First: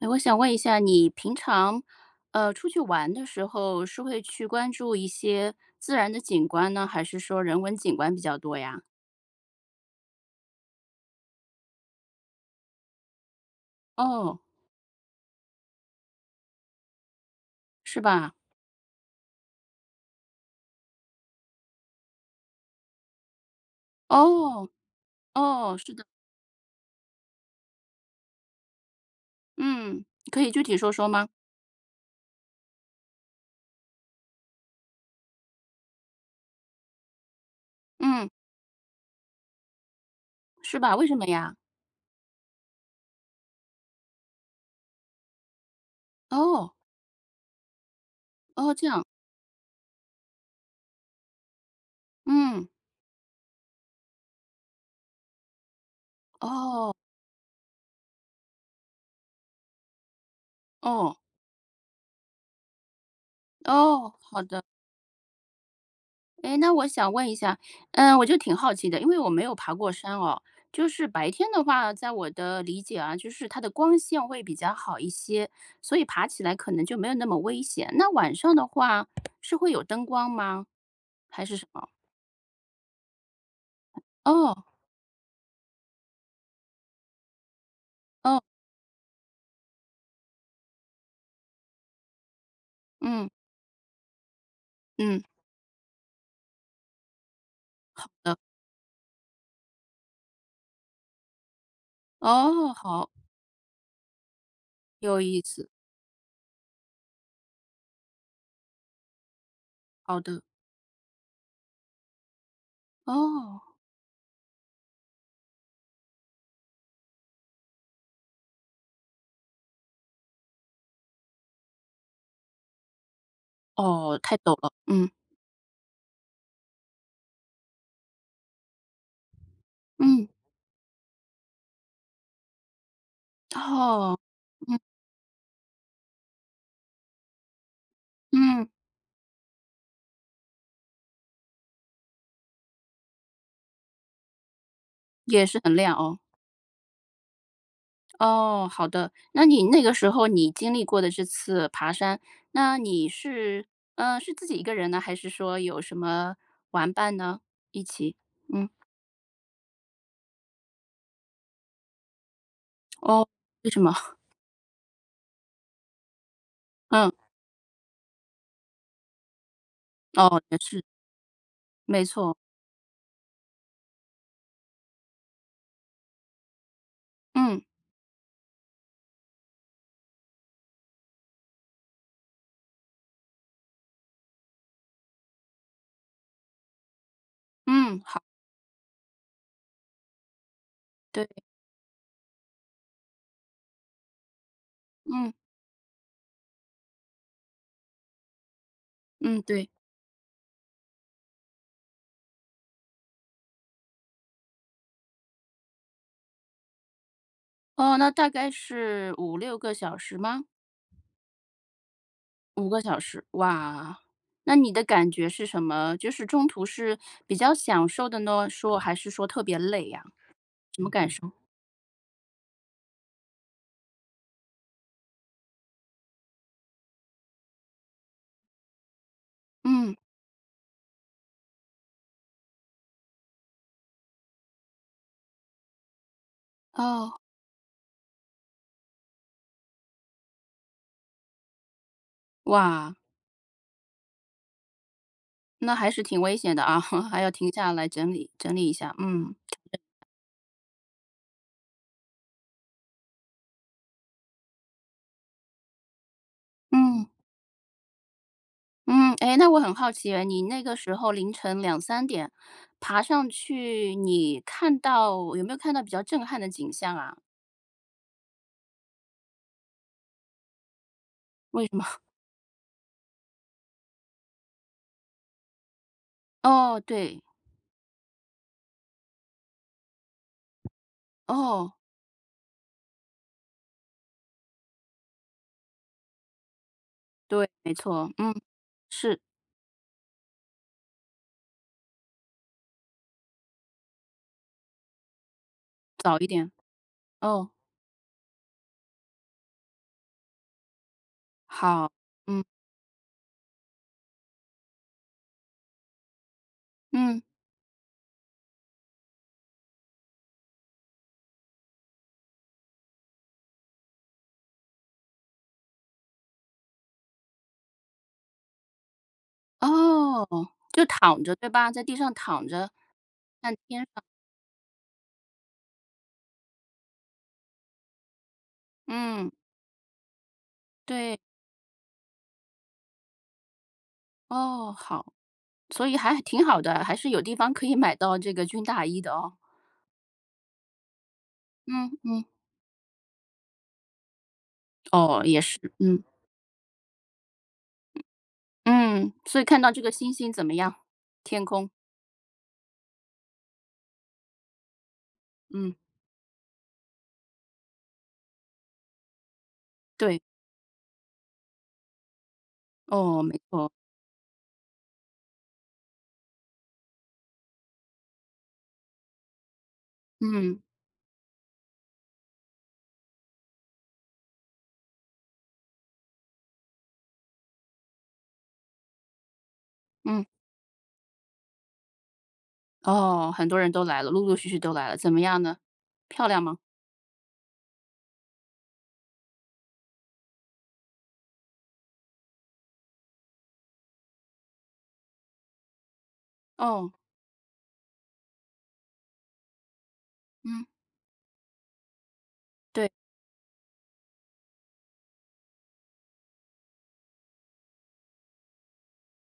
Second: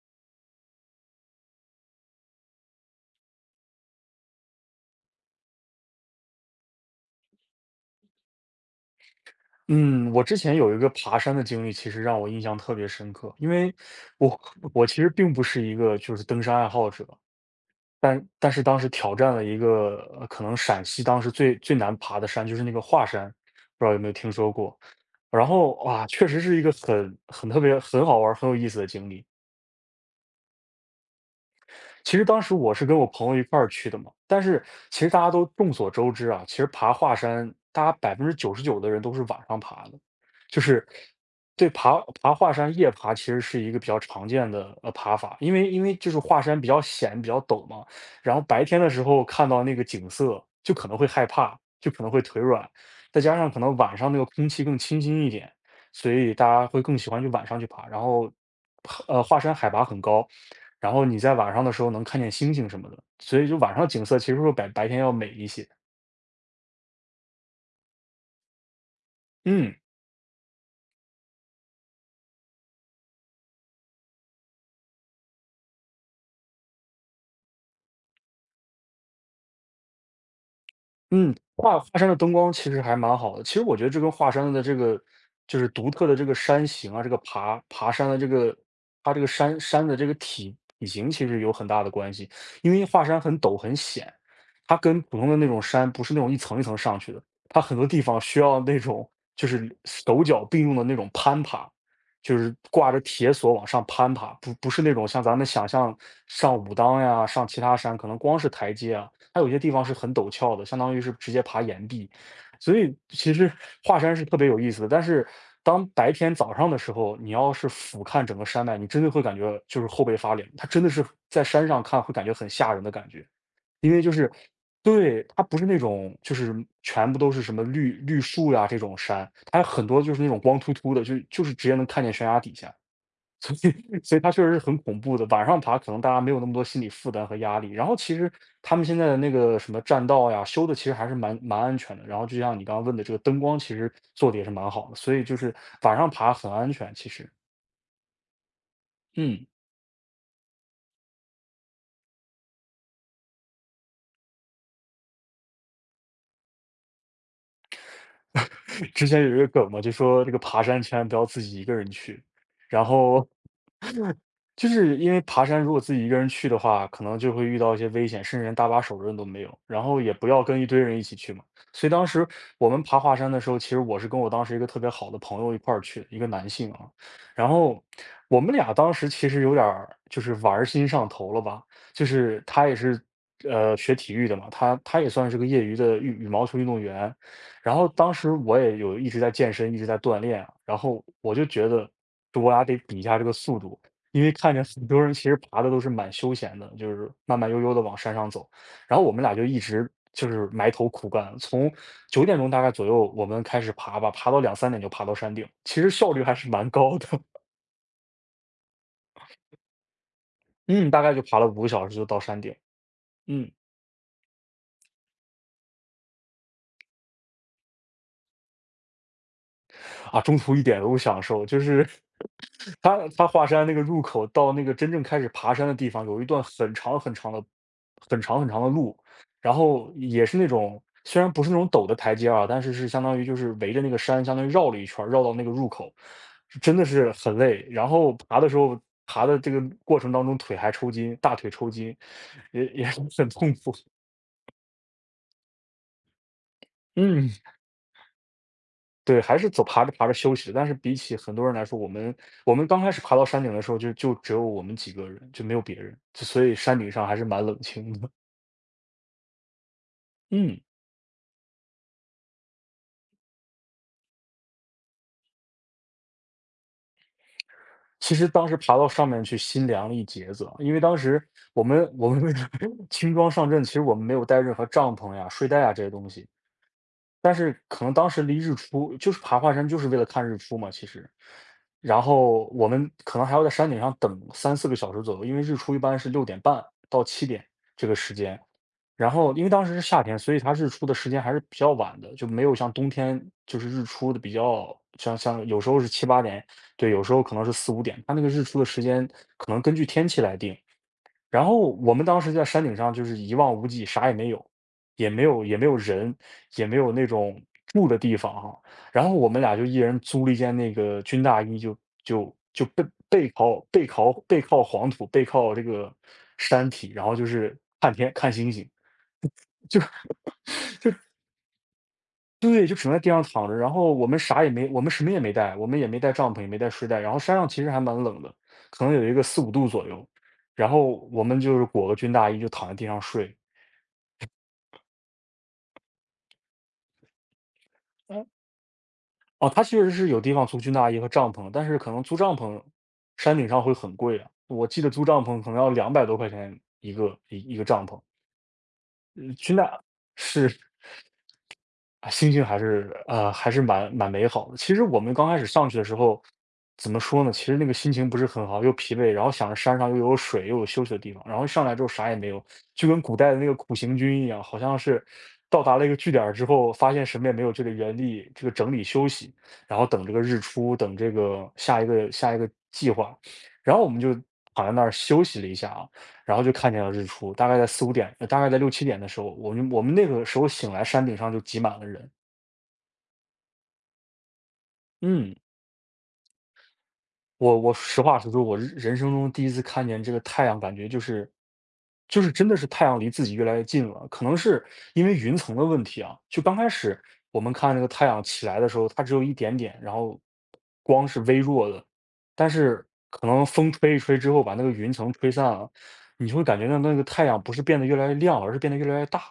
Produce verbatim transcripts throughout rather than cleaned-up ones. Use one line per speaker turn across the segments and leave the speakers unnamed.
哎，我想问一下，你平常，呃，出去玩的时候是会去关注一些自然的景观呢，还是说人文景观比较多呀？
嗯，我之前有一个爬山的经历，其实让我印象特别深刻，因为我
哦，
我其实并不是一个就是登山爱好者，
是
但
吧？
但是当时挑战了一个呃可能陕西当时最最难爬的山，就是那个华山，不知道有没有听说
哦，
过？然后
哦，是的，
哇，确实是一个很很特别、很好玩儿很有意思的经历。
嗯，可以具体说说吗？
其实当时我是跟我朋友一块儿去的嘛，但是其实大家都众所周知啊，其实爬华山，大家百分
嗯，
之九十九的人都是晚上爬的，就
是
是
吧？为什么呀？
对，爬爬华山夜爬其实是一个比较常见的呃爬法，因为因为就是华山比
哦，
较险，比较陡嘛，然后白
哦，
天
这
的时
样，
候看到那个景色就可能会害怕，就可能会腿
嗯，
软，再加上可能晚上那个空气更清新一点，所以大家会
哦，
更喜欢去晚上去爬，然后。呃，华山海拔很高，然后
哦，
你在晚上的时候能看见星星什么的，所以就晚上景
哦，
色其实
好
会比
的。
白白天要美一些。
哎，那我想问一下，嗯，我就挺好奇的，因为我没有爬
嗯。
过山哦。就是白天的话，在我的理解啊，就是它的光线会比较好一些，所以爬起来可能就没有那么危险。那晚上的话，是会有灯光吗？
嗯，
还是什
华华
么？
山的灯光其实还蛮好的。其实我觉得这跟华山的
哦
这个就是独特的这个山形啊，这个爬爬山的这
哦，
个它这个山山的这个体体型其实有很大的关系。因为华山
嗯
很陡很险，它跟普
嗯，
通的那种山不是那种一层一层上去的，它很多地方
呃，
需要那种就是手脚并用的那种攀爬，就是
哦，
挂着
好，
铁索往上攀爬，不不是那种
有
像咱
意
们想
思，
象上武当呀，上其他山可能光是台阶啊。它有些地方是很
好
陡
的，
峭的，相当于是直接爬岩壁，所以其实
哦
华山是特别有意思的。但是当白天早上的时候，你要是俯瞰整个山脉，你真的会感觉就是后背发凉，它真的是在山上看会感觉很吓人的感觉，因为就
哦，
是
太陡了，嗯
对，它不是那种就是全部都是什么绿绿树呀这种山，它有很多就是
嗯，
那种光秃秃的，就就是直接能看见悬崖底下。所以所
哦，
以它确实是很
嗯
恐怖的。晚上爬可能大家没有那么多心理负担和压力。然后其实
嗯，
他们现在的那个什么栈道呀，修的其实还是蛮蛮安全的。然后就像你刚刚问的，这个灯光其实做的也是蛮好的，所以就
也
是
是很亮
晚上
哦。
爬很安全。其实，
哦，好的。那
嗯，
你那个时候你经历过的这次爬山，那你是，嗯呃是自己一个人呢，还是说有什么玩伴呢？一起？嗯，
之前有一个梗嘛，就说这个爬山千万不要自己一个人去。然后
哦，为什么？
就是因为爬山，如果自己一个人去的话，可
嗯，
能就会遇到一些危险，甚至连搭把手的人都没有。然后也不
哦，
要
也
跟一堆
是，
人一起去嘛。所以
没
当时
错。
我们爬华山的时候，其实我是跟我当时一个特别好的朋友一块儿去的，一个男性啊。然
嗯，
后我们俩当时其实有点儿就是玩儿心上头了吧，就是他也是呃学体育的嘛，他他也算是个业余的羽羽毛球运动员。然后
嗯，
当
好，
时我也有一直在健身，一直在锻炼啊，然后
对，
我就觉得就我俩得比一下这个速度。因为看着很多人其
嗯，
实爬的都是蛮休闲的，就是慢慢悠悠的往山上走。然后我们俩
嗯，
就一
对。
直就是埋头苦干，从九点钟大概左右我们开始爬吧，爬到两三点就爬到山顶，其实效率还是蛮高的。
哦，那大概是五六个小时吗？
嗯，大概就爬了五个小时就到山顶。
五个小时，
嗯。
哇，那你的感觉是什么？就是中途是比较享受的呢，说还是说特别累呀？
啊，中途一点
什
都
么
不
感
享
受？
受，就是他他华山那个入口到那个真正开始爬山的地方，有一段很长很长的、很长很长的路，然后
嗯，
也是那种虽然不是那种陡的台阶啊，但是是相当于就是围着那个山，相当于绕了一圈儿绕到那个入口，是真的是
哦。
很累。然后爬的时候，爬的这个过程当中腿还抽筋，大腿抽筋，也也
哇，
是很痛苦。
那还是挺危险的啊，还要
嗯。
停下来整理整理一下。
对，
嗯
还是走爬着爬着休息的，但是比起很多人来说，我们我们刚开始爬到山顶的时候就就只有我们几个人，就没有别人，就所以山顶
嗯
上还是蛮冷清的。
嗯，哎，那我很好奇诶，你
嗯，
那个时候凌晨两三点爬上去，你看到有没有看到比较震撼的景象啊？
其实当时爬到上面去心凉了一截子啊，因为当时我
为什么？
们我们为了 轻装上阵，其实我们没有带任何帐篷呀、睡袋啊这些东西，
哦，对，
但是可能当时离日出就是爬华山就是为了看日出嘛，其实。
哦，
然后我们可能还要在山顶上等三四个小时左右，因为日出一般是六点半到七点
对，没
这个
错，
时
嗯，
间。然
是，
后因为当时是夏天，所以它日出的时间还是比较晚的，就没有像冬天就是日出的比较像像有时候是七
早
八
一
点，
点，
对，有时候可能
哦，
是四五点，它那个日出的时间可能根据天气来定。然后
好，
我们当时
嗯
在山顶上就是一望无际，啥也没有，也没有也没有人，也没有那
嗯，
种住的地方哈。然后我们俩就一人租了一件那个军大衣就，就就背背靠背靠背靠黄土，背靠这个山体，然后就是看天看星星，就
哦，就躺着，对吧？在地上躺
对，
着，
就只能在地上躺
看
着。然
天，
后我们啥也没，我们什么也没带，我们也没带帐篷，也没带睡袋。然后山上其实还蛮冷的，可能有一个
嗯，
四五度左右。然后
对，
我们就是裹个军大衣就躺在地上睡。
哦，好。所以还挺好的，还是有地方可以买到这个军大衣的哦。
哦，它确实是有地方租军大衣和帐篷，但是
嗯
可能租
嗯，
帐篷，山顶上会很贵啊。我记得租
哦，
帐
也
篷可能
是，
要两
嗯
百多块钱一个一一个帐篷，
嗯，
呃，
所以
军
看到这
大
个星星怎么
是。
样？天空，
啊，心情还是呃，还是蛮蛮美好的。其实我们刚开始上
嗯，
去的时候，怎么说呢？其实那个心情不是很好，又疲惫，然后想着山上又有
对，
水，又有休息的地方，然后上来之后啥也没有，就跟古
哦，
代的
没
那个
错，
苦行军一样，好像是到达了一个据点儿之后，发现什么也没有，就得原地这个整理休息，然后等这个日
嗯
出，等这个下一个下一个计划。然后我们就躺在那儿休息了一下啊，然后就看见了日出，大概在四五点，呃大概在六七点的时候，我们我们那
嗯，
个时候醒来，山顶上就挤满了人。
哦，很多人都来了，陆陆续续都来了，怎么
嗯，
样呢？漂亮吗？
我我实话实说，我人人生中第一次看见这个太阳，感觉就是就是真的是太阳离自己越来越近了。可能是因为云层的问题啊，就刚开
哦，
始我们看那个太阳起来的时候，它只有一点点，然后
嗯，
光是微弱的，但是
对，
可能风吹一吹之后，把那个云层吹散了，你就会感觉到那个太阳不是变得越来越亮，而是变得越来越大。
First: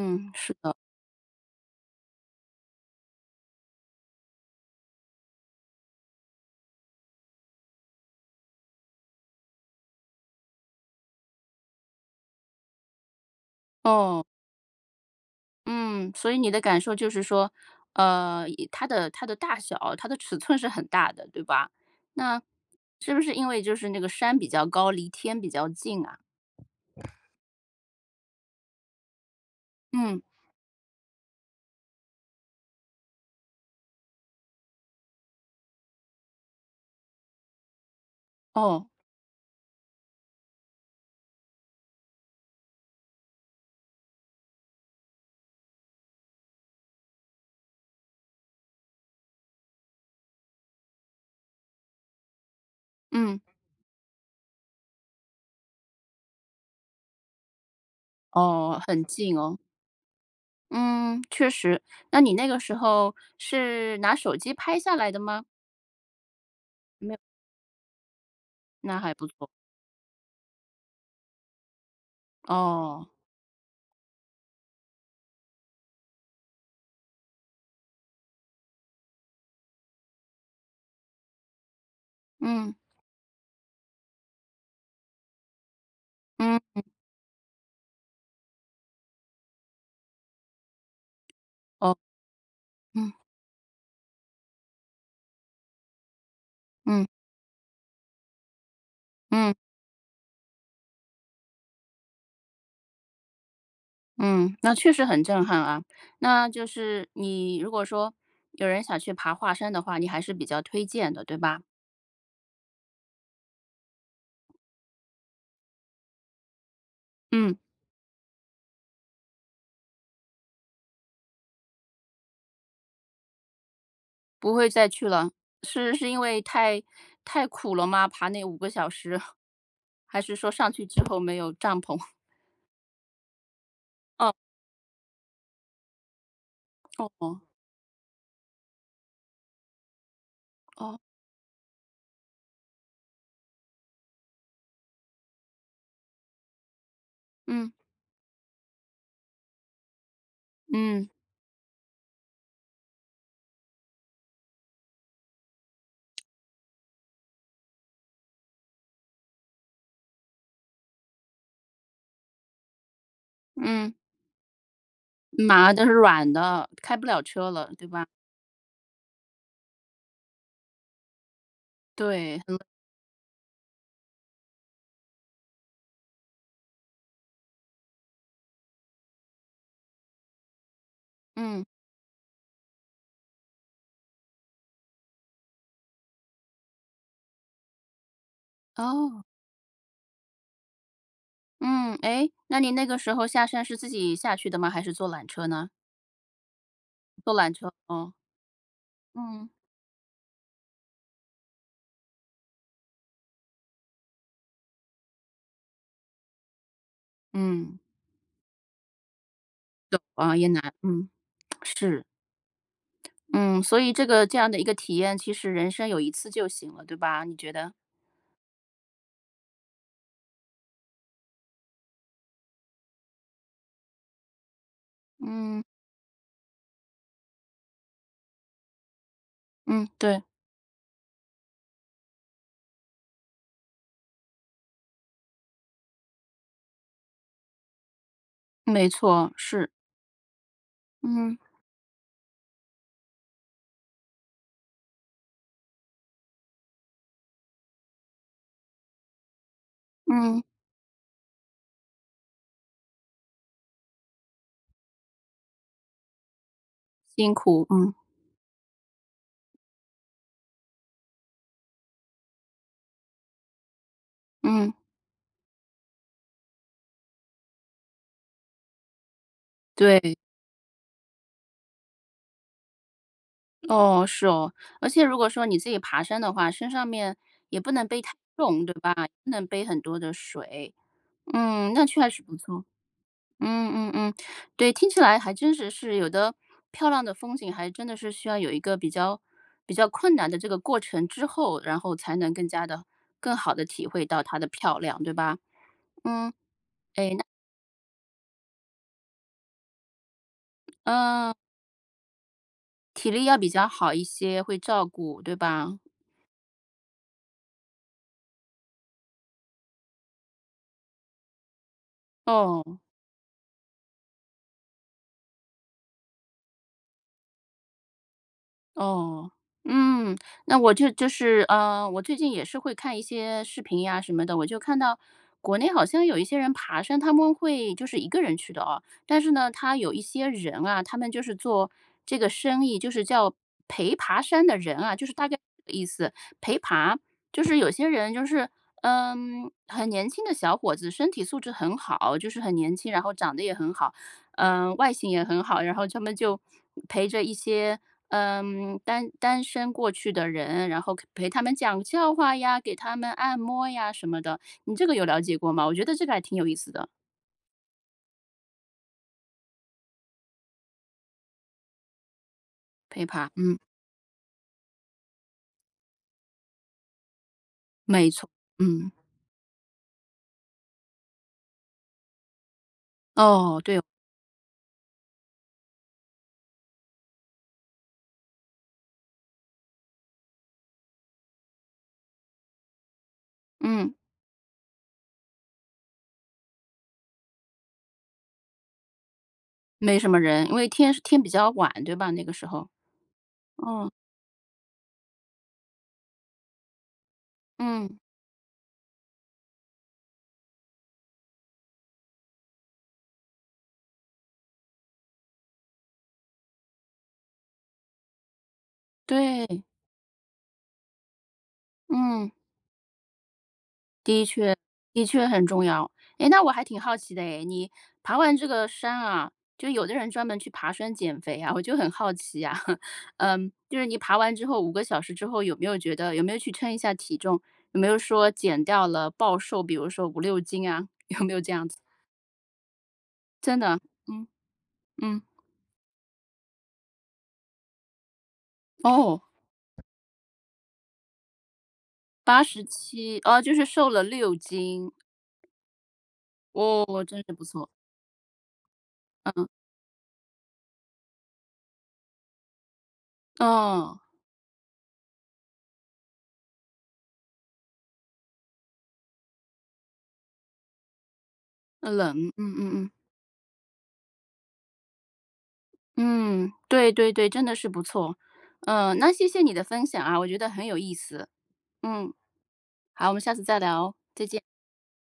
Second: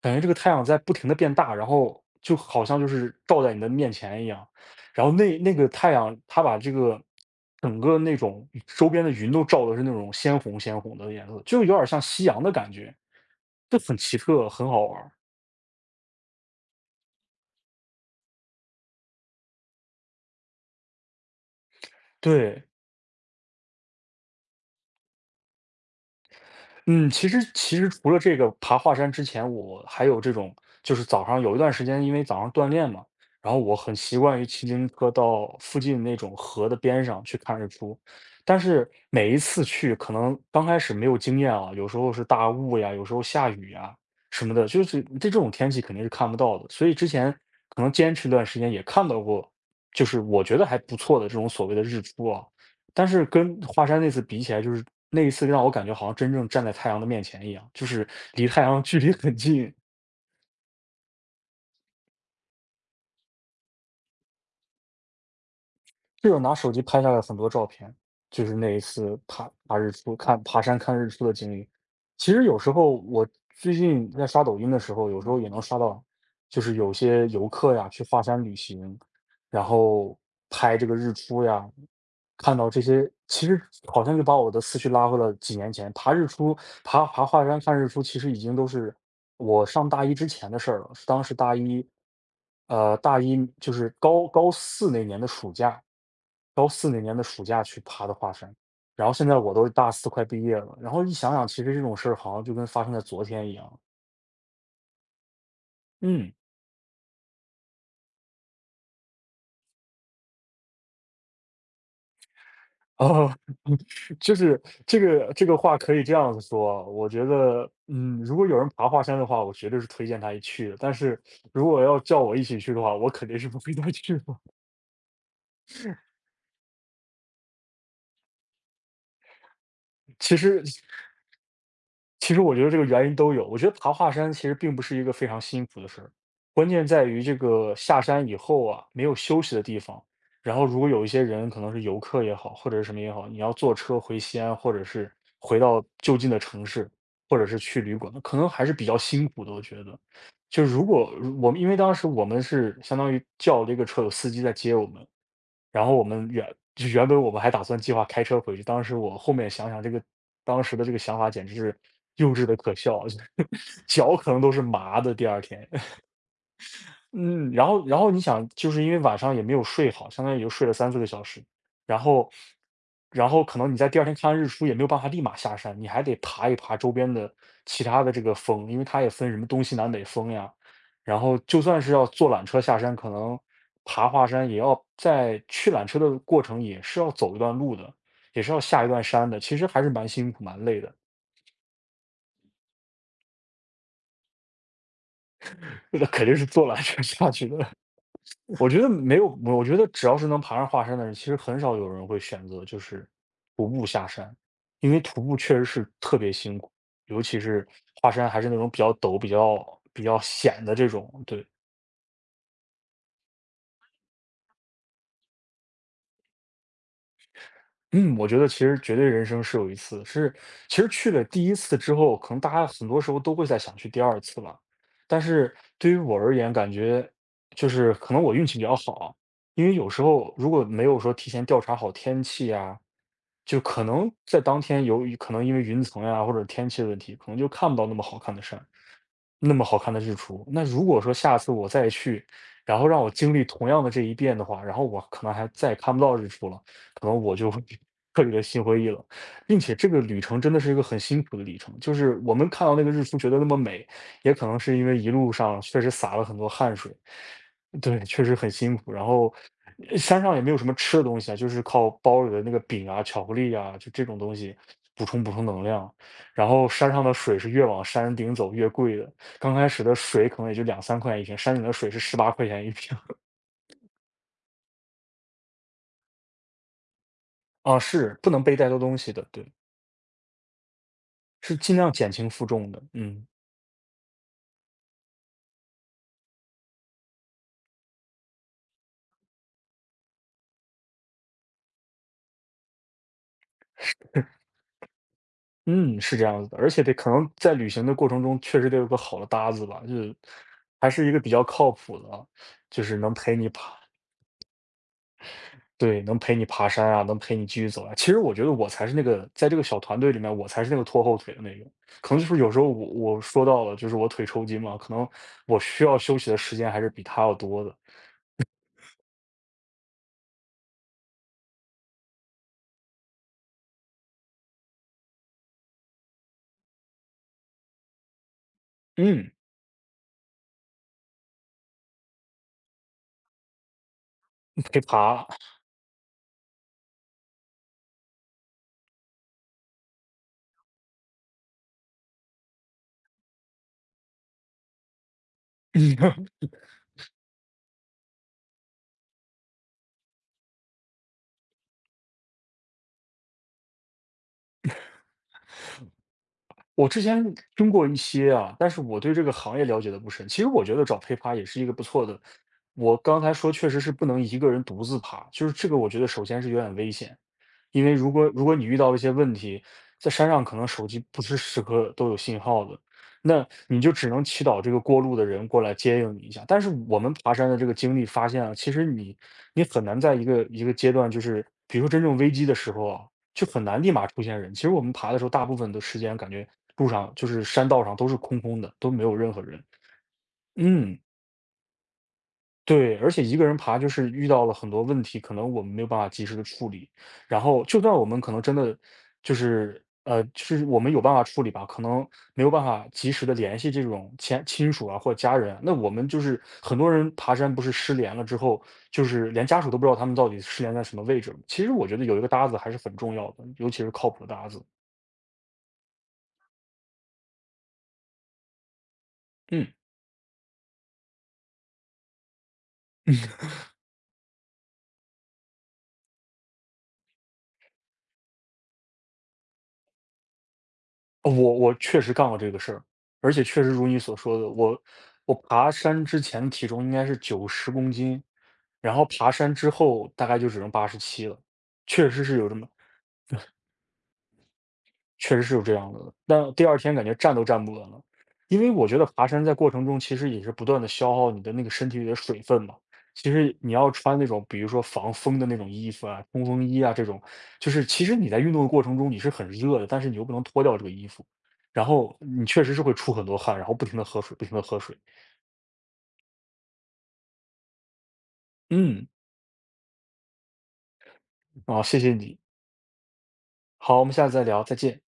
感觉这个太
是
阳
的，
在不停的变大，然后就好像就是照在你的面前一样。然后那那个太阳，它把这个整个那种周边的云都照的是那种鲜红鲜红的颜色，就有点像夕阳的感觉，就很奇
哦。
特，很好玩儿。
嗯，所以你的感受就是说，呃，以它的它的大小，它的尺寸是很大的，对吧？那
对。
是不是因为就是那个山比较高，离天比较近啊？
嗯，其实其实除了这个爬华山之前，我还
嗯，
有这种，就是早上有一段时间，因为早上锻炼嘛，然后我很习惯于骑自行车到附近那种河的边上去看日出，但
哦，
是每一次去，可能刚开始没有经验啊，有时候是大雾呀，有时候下雨呀什么的，就是在这种天气肯定是看不到的，所以之前可能坚持一段时间也看到过，就是我觉得还不错的这种所谓的日出啊，但是
嗯，
跟华山那次比起来，就是那一次让我感觉好像真正站在太阳的面前一样，就是离太
哦，
阳距
很
离很
近哦。
近，
嗯，确实。那你那个时候是拿手机拍下来的吗？
这有拿手机拍下
没有，
了很多照片，就是那一
那还
次
不错。
爬爬日出、看爬山看日出的经历。其实有时候
哦，
我最近在刷抖音的时候，有时候也能刷到，就是有些游客呀去华山旅行，然后拍这个日出呀，看到
嗯，
这些，其实好像就把我的思绪拉回了几年前。爬日出，
嗯，
爬爬华山看日出，其实已经都是我上大一之前的事儿了。是当时大一，
哦，
呃，
嗯，
大一就是高高四那年的暑假，高四那
嗯，
年的暑假去爬的华山。然后现在
嗯。
我都大四快毕业了，然后一想想，其实这种事儿好像就跟发生在昨天一样。
嗯，那确实很震撼啊。
嗯。
那就是你如果说有人想去爬华山的话，你还是比较推荐的，对吧？
哦，就是这个这个话可以这样子说，我觉
嗯，
得，嗯，如果有人爬华山的话，我绝对是推荐他一去的。但是如果要叫我一起去的话，我肯定是不会再去了。
不会再去了，是是 因为太太苦了吗？爬那五个小时，还是
其
说
实
上去之后没有帐篷？
其实我觉得这个原因都有。我觉得爬华
哦
山其实并不是一个非常辛苦的事儿，关键 在于这
哦
个下山以后啊，没有休息的地方。然后如果
哦，
有一些人可能是游客也好，或者是什么也好，你要坐车回西安，或者是回到就近的城市，或者是
嗯
去旅馆，可能还是比较辛苦的。我觉得，就如
嗯
果我们因为当时我们是相当于叫了一个车，有司机在接我们，然后我们原就原本我们还打算计划开车回去，当时我后面想想这个当时的这个想法简直是幼稚的可笑，就是
嗯，
脚可能都是麻的，第二天。
马的是软的，开不了车
嗯，然
了，
后
对
然
吧？
后你想，就是因为晚上也没有睡好，相当于也就睡了三四个小时，然后
对，
然后可能你在第二天看完日出也没有办法立马下山，你还得爬一爬周边的其他的这个峰，因为它也分什么东西南北峰呀，然后就
嗯
算是要坐缆车下山，可能爬华山也要在去缆车的过程也是要走一段路的，也是要下一段
哦
山的，其实还是蛮辛苦蛮累的，
嗯，哎，那你那个时候下山是自己下去的吗？还是坐缆车呢？
那肯定是坐缆车下
坐
去
缆
的。
车，哦。
我觉得没有，
嗯
我觉得只要是能爬上华山的人，其实很少有人会选择就是徒步下山，因为徒步确实是特别辛苦，尤其是
嗯，
华山还是那种比较陡、比较
懂
比较
啊，也
险
难，
的这
嗯，
种，对。
是，嗯，所以这个这样的一个体验，其实人生有一次就行了，对吧？你觉得？
嗯，我觉得其实绝对人生是有一次，是其实去了第一次之后，可能大家很多时候都会再想去第二次了。但是
嗯
对于我而言，感觉就是可能我运气比较好，因为
嗯，
有时
对，
候如果没有说提前调查好天气啊，就可能在当天由于可能因为云层呀、或者天气的问题，可能就看不到那么好看的山，
没错，
那么
是，
好看的日出。那如果说
嗯
下次我再去，然后让我经历同样的这一遍的话，然后我可能还再也看不到日出了。可能我就会 彻底的心灰意冷，并且这个旅程
嗯，
真的是一个很辛苦的旅程。就是我们看到那个日出觉得那么美，也可能是因为一路上确实洒了很多汗水，
辛苦，嗯
对，确实很辛苦。然后呃山上也没有什么吃的东西啊，就是靠包里的那个饼啊、巧克力啊，就这种东西
嗯，
补充补充能量。然后山上的水是越往山顶走越贵的，刚开始的
对，
水可能也就两三块钱一瓶，山顶的水是十八块钱一瓶。
哦，是哦，而且如果说你自己爬山的话，身上面也不
啊，
能背太
是不能背
重，
太
对
多
吧？
东西的，
不能
对。
背很多的水，
是
嗯，
尽
那
量
确
减
实
轻
不
负
错。
重的，嗯，
嗯嗯嗯，对，听起来还真是是有的，漂亮的风景还真的是需要有一个比较比较困难的这个过程之后，然后才能更加的更好的体会到它的漂亮，对吧？
嗯，是这
嗯，
样子的。而且得
哎，
可
那
能在旅行的过程中，确实得有个好的搭子吧，就是还是一个比
嗯，
较靠谱的啊，就是
体
能
力
陪
要比
你
较
爬
好一些，会照顾，对吧？
对，能陪你爬山啊，能陪你继续走啊。其实我觉得我才是那个在这个小团队里面，我才是那个拖后腿的那个。可能就是有时
哦，
候我我说到了，就是我腿抽筋嘛，可能我需要休息的时间还是比他要多的。
哦，嗯，那我就就是，呃，我最近也是会看一些视频呀什么的，我就看到国内好像有一些人爬山，他们会就是一个人去的哦，但
嗯，
是呢，他有一些人啊，他们就是做这个生意，就是叫陪爬山的人
陪
啊，就是大
爬。
概这个意思，陪爬，就是有些人就是。嗯，很年轻的小伙子，身体素质很好，就是很年轻，然后长得也很好，嗯、外形也很好，然 后他们
嗯。
就陪着一些嗯，单单身过去的人，然后陪他们讲笑话呀，给他们按摩呀什么的，你这个有了解过吗？我觉得这个还挺有意思的，
我之前听过一些啊，但是我对这个行业了解的不深。其实我觉得找陪爬也是一个不错的。我
陪
刚
爬，
才说
嗯，
确实是不能一个人独自爬，就是这个我觉得首先是有点危险，因为
没
如果
错，
如果你遇
嗯，
到一些问题，在山上可能手机不是时刻都有信号的，那
哦，对
你
哦
就只能祈祷这个过路的人过来接应你一下。但是我们爬山的这个经历发现啊，其实你你很难在一个一个阶段，就是比如说真正危机的时候啊，就很难立
嗯，
马出现人。其实我们爬的时候，大部分的时间感觉路上就是山道上都是空空的，都没有任何人。
没什么人，因为天
嗯，
天比较晚，对吧？那个时候，
对，而且一个人爬就
嗯
是遇到了很多问题，可能我们没有办法及时的处理。然后就算
嗯，
我们可能真的就是呃，就是我们有办法处理吧，可能没有办法及时的联系这种亲亲属啊或者家人啊，那我们就是很多人爬山不是失联了之后，就是连家
对，
属都不知道他们到底失联在什么位置了。其实我觉得有一个
嗯。
搭子还是很重要的，尤其是靠谱的搭子。
的确很重要。诶，那我还挺好奇的诶，你爬完这个山啊，就
嗯。
有的人专门去爬山减肥啊，我就很好奇啊，嗯，就是你爬完之后五个小时之后，有没有觉得有没有去称一下体重？有没有说减掉了暴瘦，比如说五六斤啊，有
哦，
没有这
我
样
我
子？
确实干过这个事儿，而且
真
确实
的，
如你所
嗯，
说的，我
嗯，
我爬山之前的体重应该是九十公斤，然后
哦
爬山之后大概就只剩八十七了，确实是
八
有这
十
么
七哦，就是瘦了六斤，
确实是有这样的，但第二天
哦，
感觉
真是
站
不
都站
错，
不稳了。因为我觉得爬山
嗯，
在过程中其实也是不断的消耗你的那个身体里的水分嘛，其实你要
哦，
穿那种比如说防风的那种衣服啊，冲锋衣啊这种，就是其实你在运动的过程中你是很热的，但是你又不能脱掉这个衣服，然后
冷，嗯
你确
嗯
实是
嗯。
会出很多汗，然后不停的喝水不停的喝水。
嗯，对对对，真的是不错。嗯，
嗯，
那谢谢你的分享啊，我觉得很有意思。
啊，谢谢
嗯，
你，
好，我们下次再聊哦。
好，我们下次再聊，再见。